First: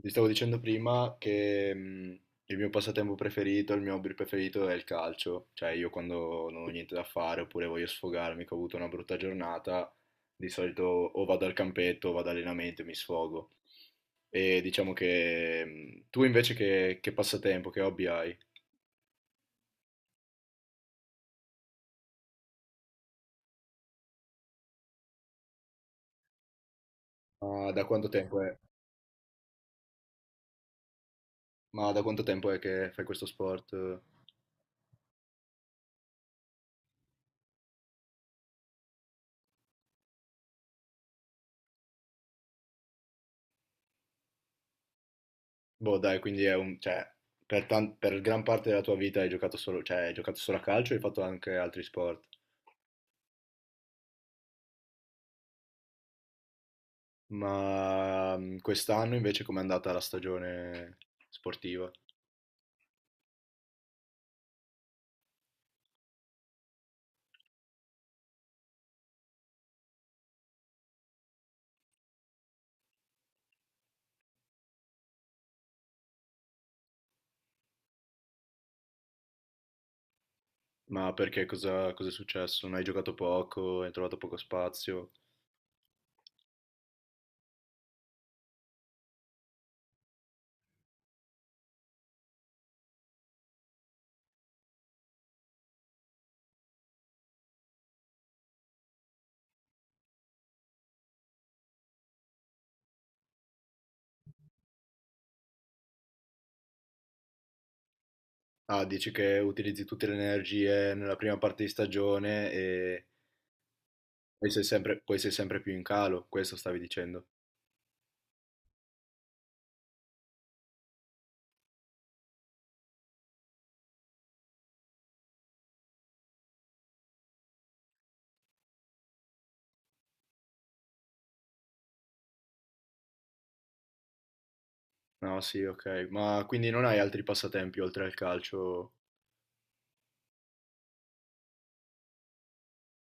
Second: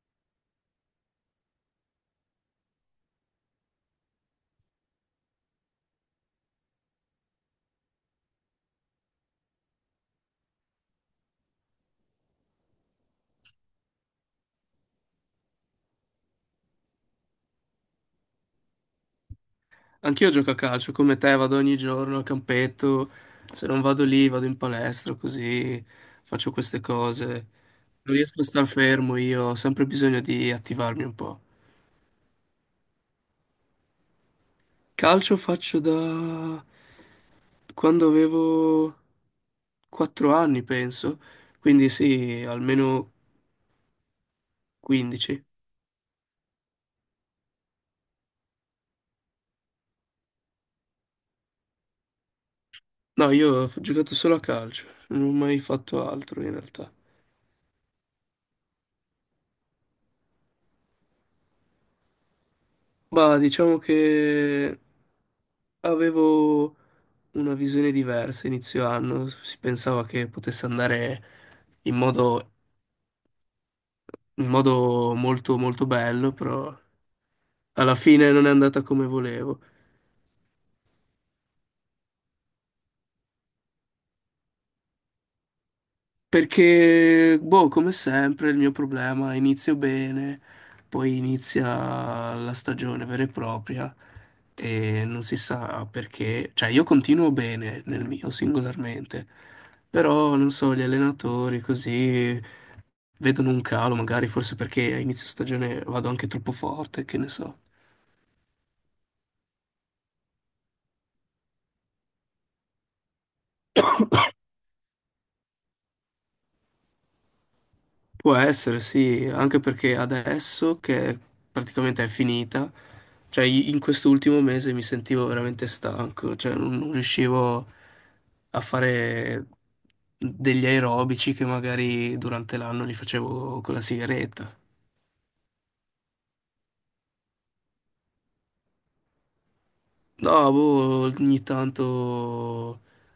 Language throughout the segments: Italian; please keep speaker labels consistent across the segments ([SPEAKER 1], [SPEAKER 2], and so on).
[SPEAKER 1] Ti stavo dicendo prima che il mio passatempo preferito, il mio hobby preferito è il calcio, cioè io quando non ho niente da fare oppure voglio sfogarmi, che ho avuto una brutta giornata, di solito o vado al campetto o vado all'allenamento e mi sfogo. E diciamo che tu invece che passatempo, che hobby hai?
[SPEAKER 2] Anch'io gioco a calcio come te, vado ogni giorno al campetto, se non vado lì vado in palestra, così faccio queste cose.
[SPEAKER 1] Ma da quanto
[SPEAKER 2] Non
[SPEAKER 1] tempo
[SPEAKER 2] riesco a
[SPEAKER 1] è?
[SPEAKER 2] star fermo, io ho sempre bisogno di attivarmi un po'.
[SPEAKER 1] Ma da quanto tempo è che fai questo sport?
[SPEAKER 2] Calcio faccio da quando avevo 4 anni, penso, quindi sì, almeno 15.
[SPEAKER 1] Boh, dai, quindi è un, cioè, per gran parte della tua vita hai giocato solo, cioè, hai giocato solo a calcio e hai fatto anche altri sport.
[SPEAKER 2] No, io ho giocato solo a calcio, non ho mai fatto altro in realtà.
[SPEAKER 1] Ma quest'anno invece com'è andata la stagione sportiva?
[SPEAKER 2] Ma diciamo che avevo una visione diversa inizio anno, si pensava che potesse andare in modo, in modo molto molto bello, però alla fine non è andata come volevo.
[SPEAKER 1] Ma perché cosa è successo? Non hai giocato poco, hai trovato poco spazio?
[SPEAKER 2] Perché, boh, come sempre, il mio problema, inizio bene, poi inizia la stagione vera e propria e non si sa perché. Cioè, io continuo bene nel mio singolarmente, però, non so, gli allenatori così vedono un calo, magari forse perché a inizio stagione vado anche troppo forte, che ne so.
[SPEAKER 1] Ah, dici che utilizzi tutte le energie nella prima parte di stagione e poi sei sempre più in calo, questo stavi dicendo.
[SPEAKER 2] Può essere, sì, anche perché adesso che praticamente è finita, cioè in quest'ultimo mese mi sentivo veramente stanco, cioè non riuscivo a fare degli aerobici che magari durante l'anno li facevo con la sigaretta.
[SPEAKER 1] No, sì, ok. Ma quindi non hai altri passatempi oltre al calcio?
[SPEAKER 2] No, boh,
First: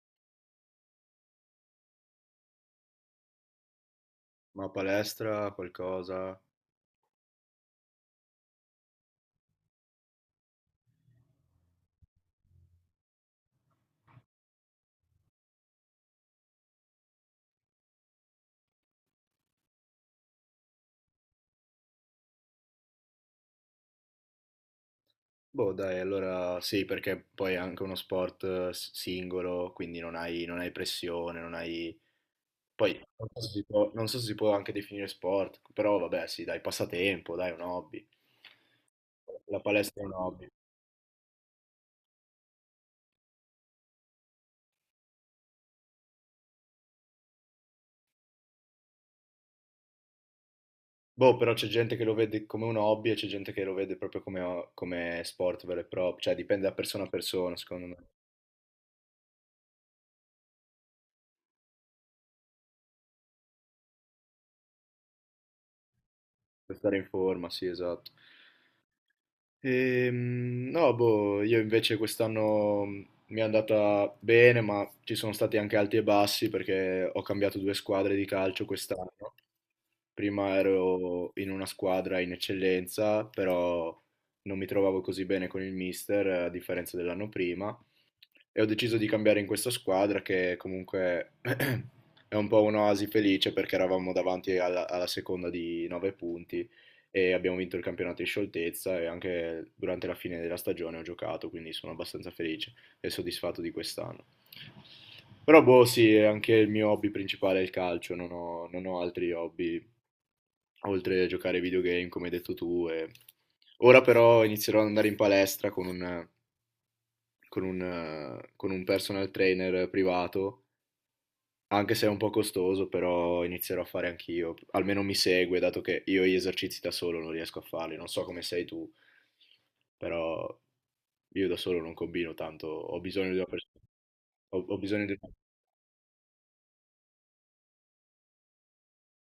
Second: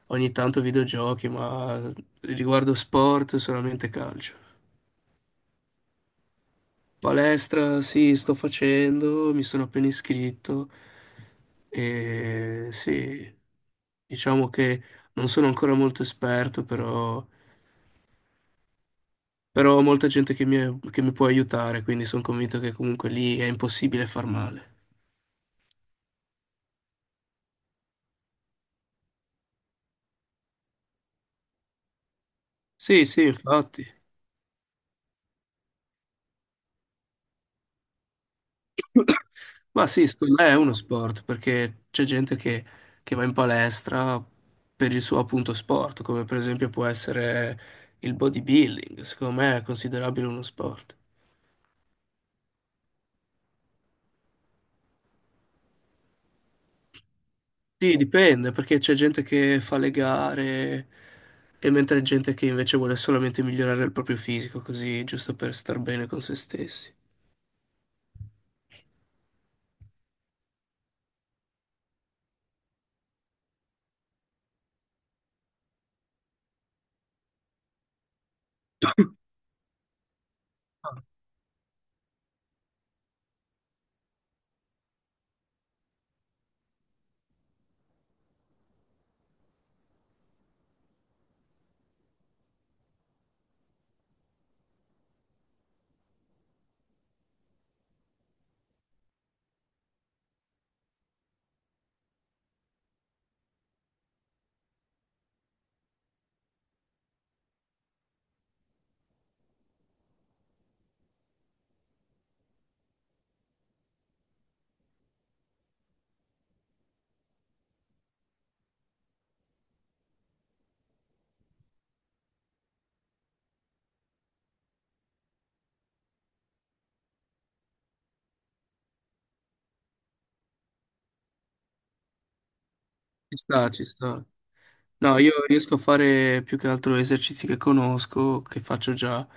[SPEAKER 2] ogni tanto videogiochi, ma riguardo sport solamente calcio.
[SPEAKER 1] Ma palestra, qualcosa?
[SPEAKER 2] Palestra, sì, sto facendo, mi sono appena iscritto e sì, diciamo che non sono ancora molto esperto, però, però ho molta gente che mi può aiutare, quindi sono convinto che comunque lì è impossibile far male.
[SPEAKER 1] Boh, dai, allora sì, perché poi è anche uno sport singolo, quindi non hai pressione, non hai. Poi
[SPEAKER 2] Sì, sì,
[SPEAKER 1] non so se si
[SPEAKER 2] infatti.
[SPEAKER 1] può, non so se si può anche definire sport, però vabbè, sì, dai, passatempo, dai, un hobby. La
[SPEAKER 2] Ma
[SPEAKER 1] palestra è
[SPEAKER 2] sì,
[SPEAKER 1] un
[SPEAKER 2] secondo me
[SPEAKER 1] hobby.
[SPEAKER 2] è uno sport, perché c'è gente che va in palestra per il suo appunto sport, come per esempio può essere il bodybuilding, secondo me è considerabile uno sport.
[SPEAKER 1] Boh, però c'è gente che lo vede come un hobby e c'è gente che lo vede proprio come sport vero e proprio, cioè dipende da persona a persona, secondo me,
[SPEAKER 2] Sì, dipende, perché c'è gente che fa le gare e mentre gente che invece vuole solamente migliorare il proprio fisico, così giusto per star bene con se
[SPEAKER 1] per
[SPEAKER 2] stessi.
[SPEAKER 1] stare in forma, sì, esatto. No, boh, io invece quest'anno mi è andata bene, ma ci sono stati anche alti e bassi perché ho cambiato due squadre di calcio quest'anno. Prima ero in una squadra in eccellenza, però non mi trovavo così bene con il mister, a differenza dell'anno prima, e ho deciso di cambiare in questa squadra che comunque è un po' un'oasi felice perché eravamo davanti alla seconda di 9 punti e abbiamo vinto il campionato in scioltezza e anche durante la fine della stagione ho giocato, quindi sono abbastanza felice e soddisfatto di quest'anno. Però boh, sì, anche il mio hobby principale è il calcio, non ho altri hobby oltre a giocare ai videogame, come hai detto tu. Ora però inizierò ad andare in palestra con un personal trainer privato, anche se è un po' costoso, però inizierò a fare anch'io. Almeno mi segue, dato che io gli esercizi da solo non riesco a farli. Non so come sei tu, però io da solo non combino tanto. Ho bisogno di
[SPEAKER 2] Ci
[SPEAKER 1] una
[SPEAKER 2] sta,
[SPEAKER 1] persona.
[SPEAKER 2] ci sta.
[SPEAKER 1] Ho, ho bisogno
[SPEAKER 2] No,
[SPEAKER 1] di
[SPEAKER 2] io riesco a fare più che altro esercizi che conosco, che faccio già.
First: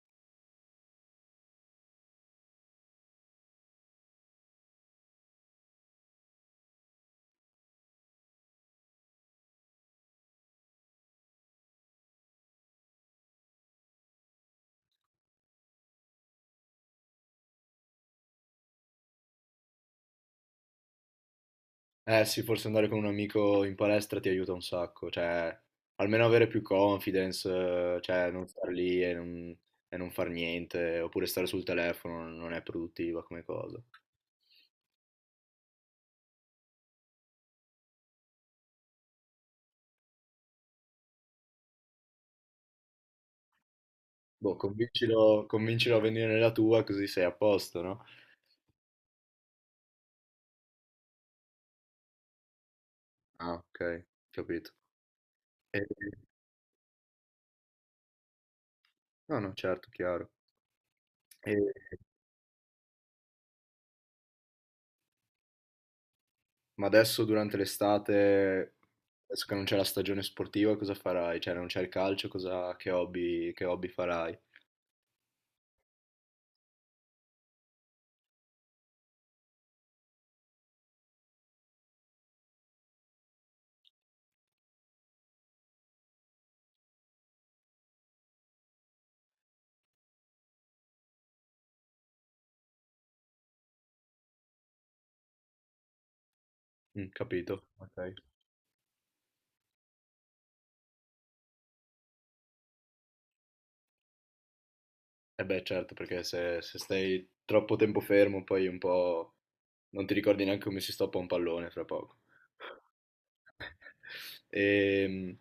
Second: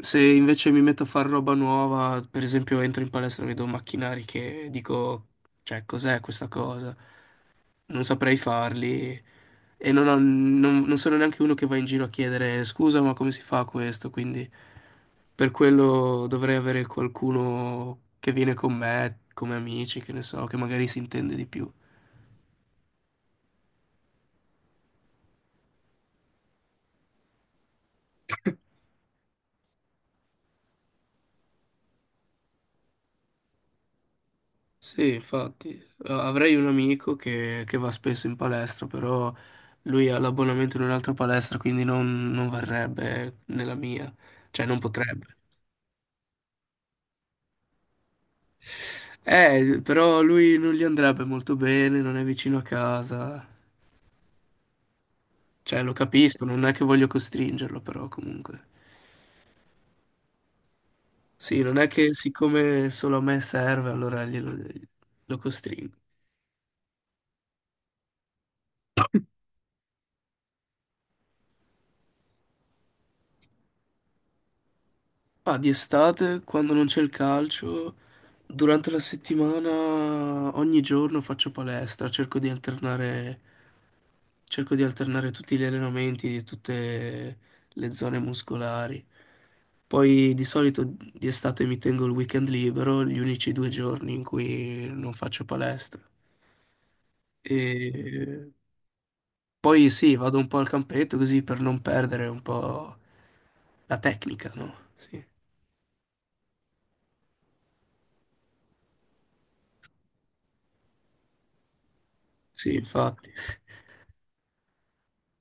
[SPEAKER 2] Se invece mi metto a fare roba nuova, per esempio entro in palestra e vedo macchinari che dico, cioè, cos'è questa cosa? Non saprei farli. E non, non sono neanche uno che va in giro a chiedere scusa, ma come si fa questo? Quindi... Per quello dovrei avere qualcuno che viene con me, come amici, che ne so, che magari si intende di più.
[SPEAKER 1] Eh sì, forse andare con un amico in palestra ti aiuta un sacco, cioè almeno avere più confidence, cioè non star lì e non far niente, oppure stare sul telefono non è produttiva come cosa.
[SPEAKER 2] Sì, infatti, avrei un amico che va spesso in palestra, però lui ha l'abbonamento in un'altra palestra, quindi non, non varrebbe nella mia,
[SPEAKER 1] Boh,
[SPEAKER 2] cioè non potrebbe.
[SPEAKER 1] convincilo a venire nella tua così sei a posto, no?
[SPEAKER 2] Però lui non gli andrebbe molto bene, non è vicino a casa,
[SPEAKER 1] Ah, ok, capito.
[SPEAKER 2] cioè
[SPEAKER 1] E-
[SPEAKER 2] lo capisco, non è che voglio costringerlo, però comunque.
[SPEAKER 1] No, no, certo, chiaro.
[SPEAKER 2] Sì, non è
[SPEAKER 1] E-
[SPEAKER 2] che siccome solo a me serve, allora glielo, lo costringo.
[SPEAKER 1] Ma adesso durante l'estate, adesso che non c'è la stagione sportiva, cosa farai? Cioè non c'è il calcio, che hobby farai?
[SPEAKER 2] Ma di estate, quando non c'è il calcio, durante la settimana, ogni giorno faccio palestra, cerco di alternare tutti gli allenamenti di tutte le zone muscolari. Poi di solito di estate mi tengo il weekend libero, gli unici due giorni in cui non faccio palestra.
[SPEAKER 1] Mm, capito, ok.
[SPEAKER 2] E poi sì, vado un po' al campetto così per non perdere un po' la tecnica, no? Sì,
[SPEAKER 1] Eh beh, certo, perché se stai troppo tempo fermo, poi un po' non ti ricordi neanche come si stoppa un pallone fra poco.
[SPEAKER 2] sì, infatti.
[SPEAKER 1] Ehm,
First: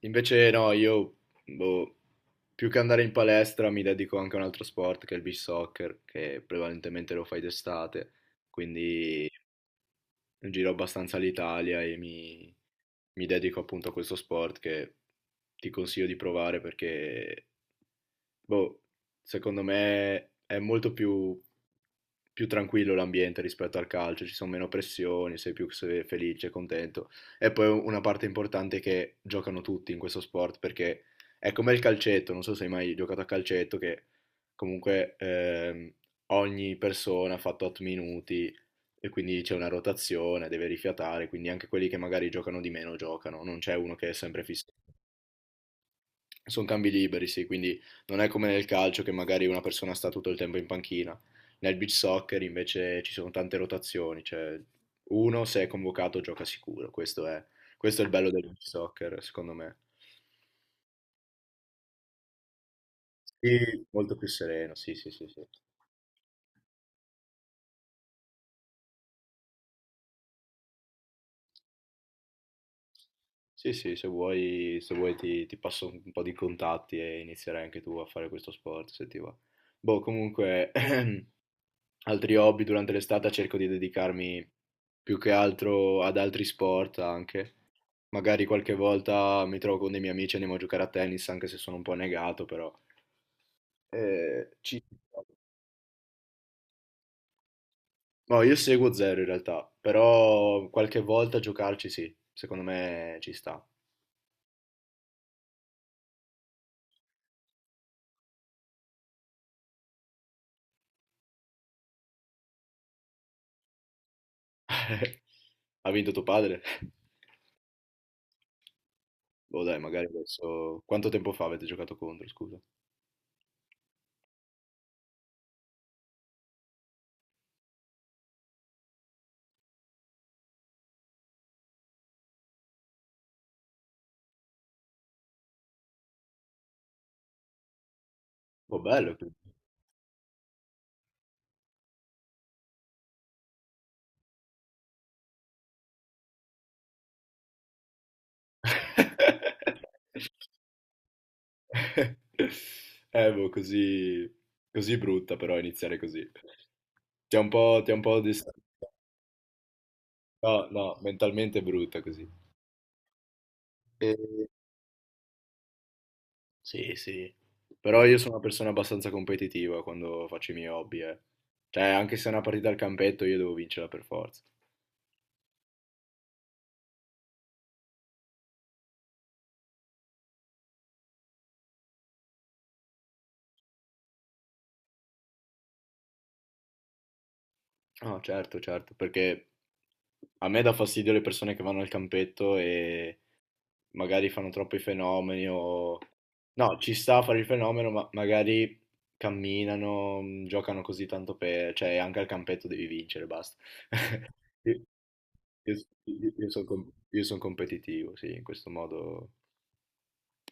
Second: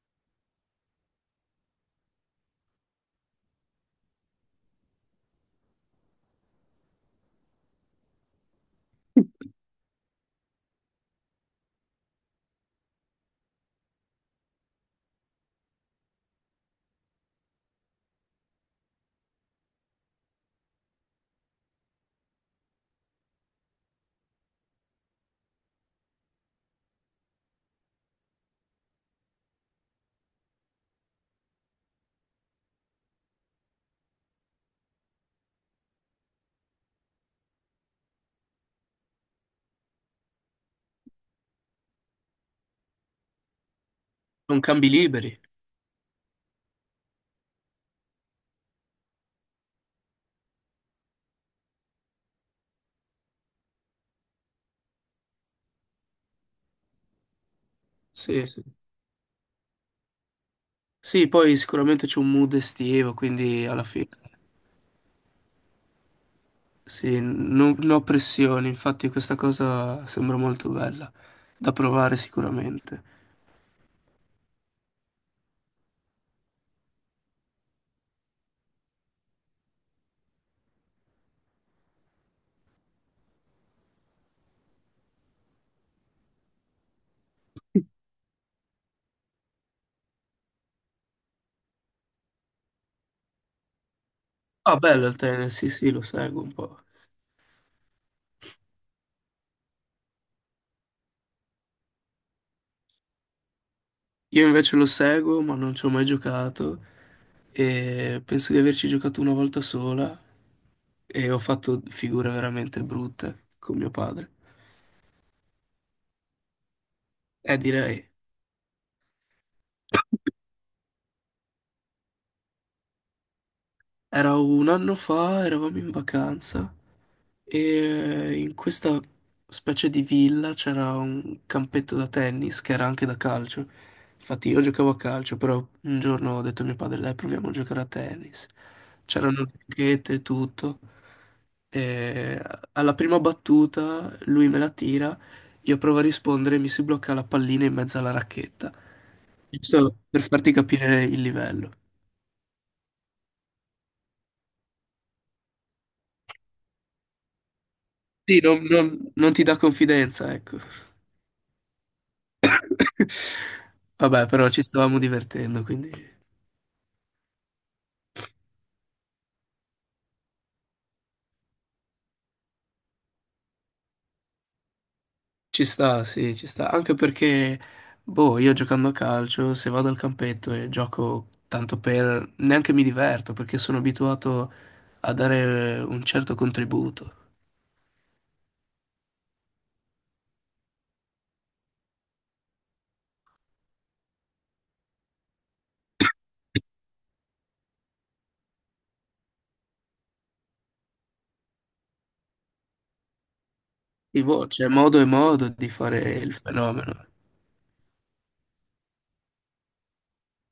[SPEAKER 1] invece no, io boh, più che andare in palestra mi dedico anche a un altro sport che è il beach soccer, che prevalentemente lo fai d'estate, quindi giro abbastanza l'Italia e mi dedico appunto a questo sport che ti consiglio di provare perché, boh, secondo me è molto più più tranquillo l'ambiente rispetto al calcio, ci sono meno pressioni, sei più felice, contento. E poi una parte importante è che giocano tutti in questo sport perché è come il calcetto, non so se hai mai giocato a calcetto, che comunque ogni persona ha fatto 8 minuti e quindi c'è una rotazione, deve rifiatare, quindi anche quelli che magari giocano di meno giocano, non c'è uno che è sempre
[SPEAKER 2] Non
[SPEAKER 1] fisso.
[SPEAKER 2] cambi liberi.
[SPEAKER 1] Sono cambi liberi, sì, quindi non è come nel calcio che magari una persona sta tutto il tempo in panchina. Nel beach soccer invece ci sono tante rotazioni, cioè uno se è convocato gioca sicuro, questo è il bello del
[SPEAKER 2] Sì,
[SPEAKER 1] beach
[SPEAKER 2] sì.
[SPEAKER 1] soccer, secondo me.
[SPEAKER 2] Sì, poi sicuramente c'è un mood estivo, quindi alla
[SPEAKER 1] Sì,
[SPEAKER 2] fine
[SPEAKER 1] molto più sereno, sì, sì, sì, sì.
[SPEAKER 2] sì, non non ho pressioni, infatti questa cosa sembra molto bella da provare sicuramente.
[SPEAKER 1] Sì, sì, se vuoi ti passo un po' di contatti e inizierai anche tu a fare questo sport, se ti va. Boh, comunque, altri hobby durante l'estate cerco di dedicarmi più che altro ad altri sport anche. Magari qualche volta mi trovo con dei miei amici e andiamo a giocare a tennis, anche se sono un po' negato, però.
[SPEAKER 2] Ah,
[SPEAKER 1] Ci...
[SPEAKER 2] bello il tennis, sì, sì, lo seguo un po'.
[SPEAKER 1] No, io seguo zero in realtà, però qualche volta giocarci sì, secondo me ci sta.
[SPEAKER 2] Io invece lo seguo, ma non ci ho mai giocato e penso di averci giocato una volta sola e ho fatto figure veramente brutte con mio padre.
[SPEAKER 1] Ha vinto tuo padre?
[SPEAKER 2] Direi.
[SPEAKER 1] Boh, dai, magari adesso... Quanto tempo fa avete giocato contro, scusa?
[SPEAKER 2] Era un anno fa, eravamo in vacanza e in questa specie di villa c'era un campetto da tennis che era anche da calcio. Infatti io giocavo a calcio, però un giorno ho detto a mio padre, dai, proviamo a giocare a tennis.
[SPEAKER 1] Boh, bello. Quindi.
[SPEAKER 2] C'erano le racchette e tutto. E alla prima battuta lui me la tira, io provo a rispondere e mi si blocca la pallina in mezzo alla racchetta. Giusto per farti capire il livello.
[SPEAKER 1] Boh, così... Così brutta però iniziare così. Ti ha un po'
[SPEAKER 2] Sì,
[SPEAKER 1] distratto.
[SPEAKER 2] non ti dà confidenza, ecco.
[SPEAKER 1] No, no, mentalmente è brutta così.
[SPEAKER 2] Vabbè,
[SPEAKER 1] E-
[SPEAKER 2] però ci stavamo divertendo, quindi
[SPEAKER 1] Sì, sì, però io sono una persona abbastanza competitiva quando faccio i miei hobby, eh. Cioè, anche se è una partita al campetto, io devo vincerla per forza.
[SPEAKER 2] ci sta, sì, ci sta. Anche perché, boh, io giocando a calcio, se vado al campetto e gioco tanto per... neanche mi diverto, perché sono abituato a dare un certo contributo.
[SPEAKER 1] No, certo, certo, perché a me dà fastidio le persone che vanno al campetto e magari fanno troppi fenomeni o... No, ci sta a fare il fenomeno, ma magari camminano, giocano così tanto per... Cioè, anche al campetto devi vincere, basta.
[SPEAKER 2] E boh, c'è modo e modo di
[SPEAKER 1] Io,
[SPEAKER 2] fare il fenomeno.
[SPEAKER 1] io sono competitivo, sì, in questo modo.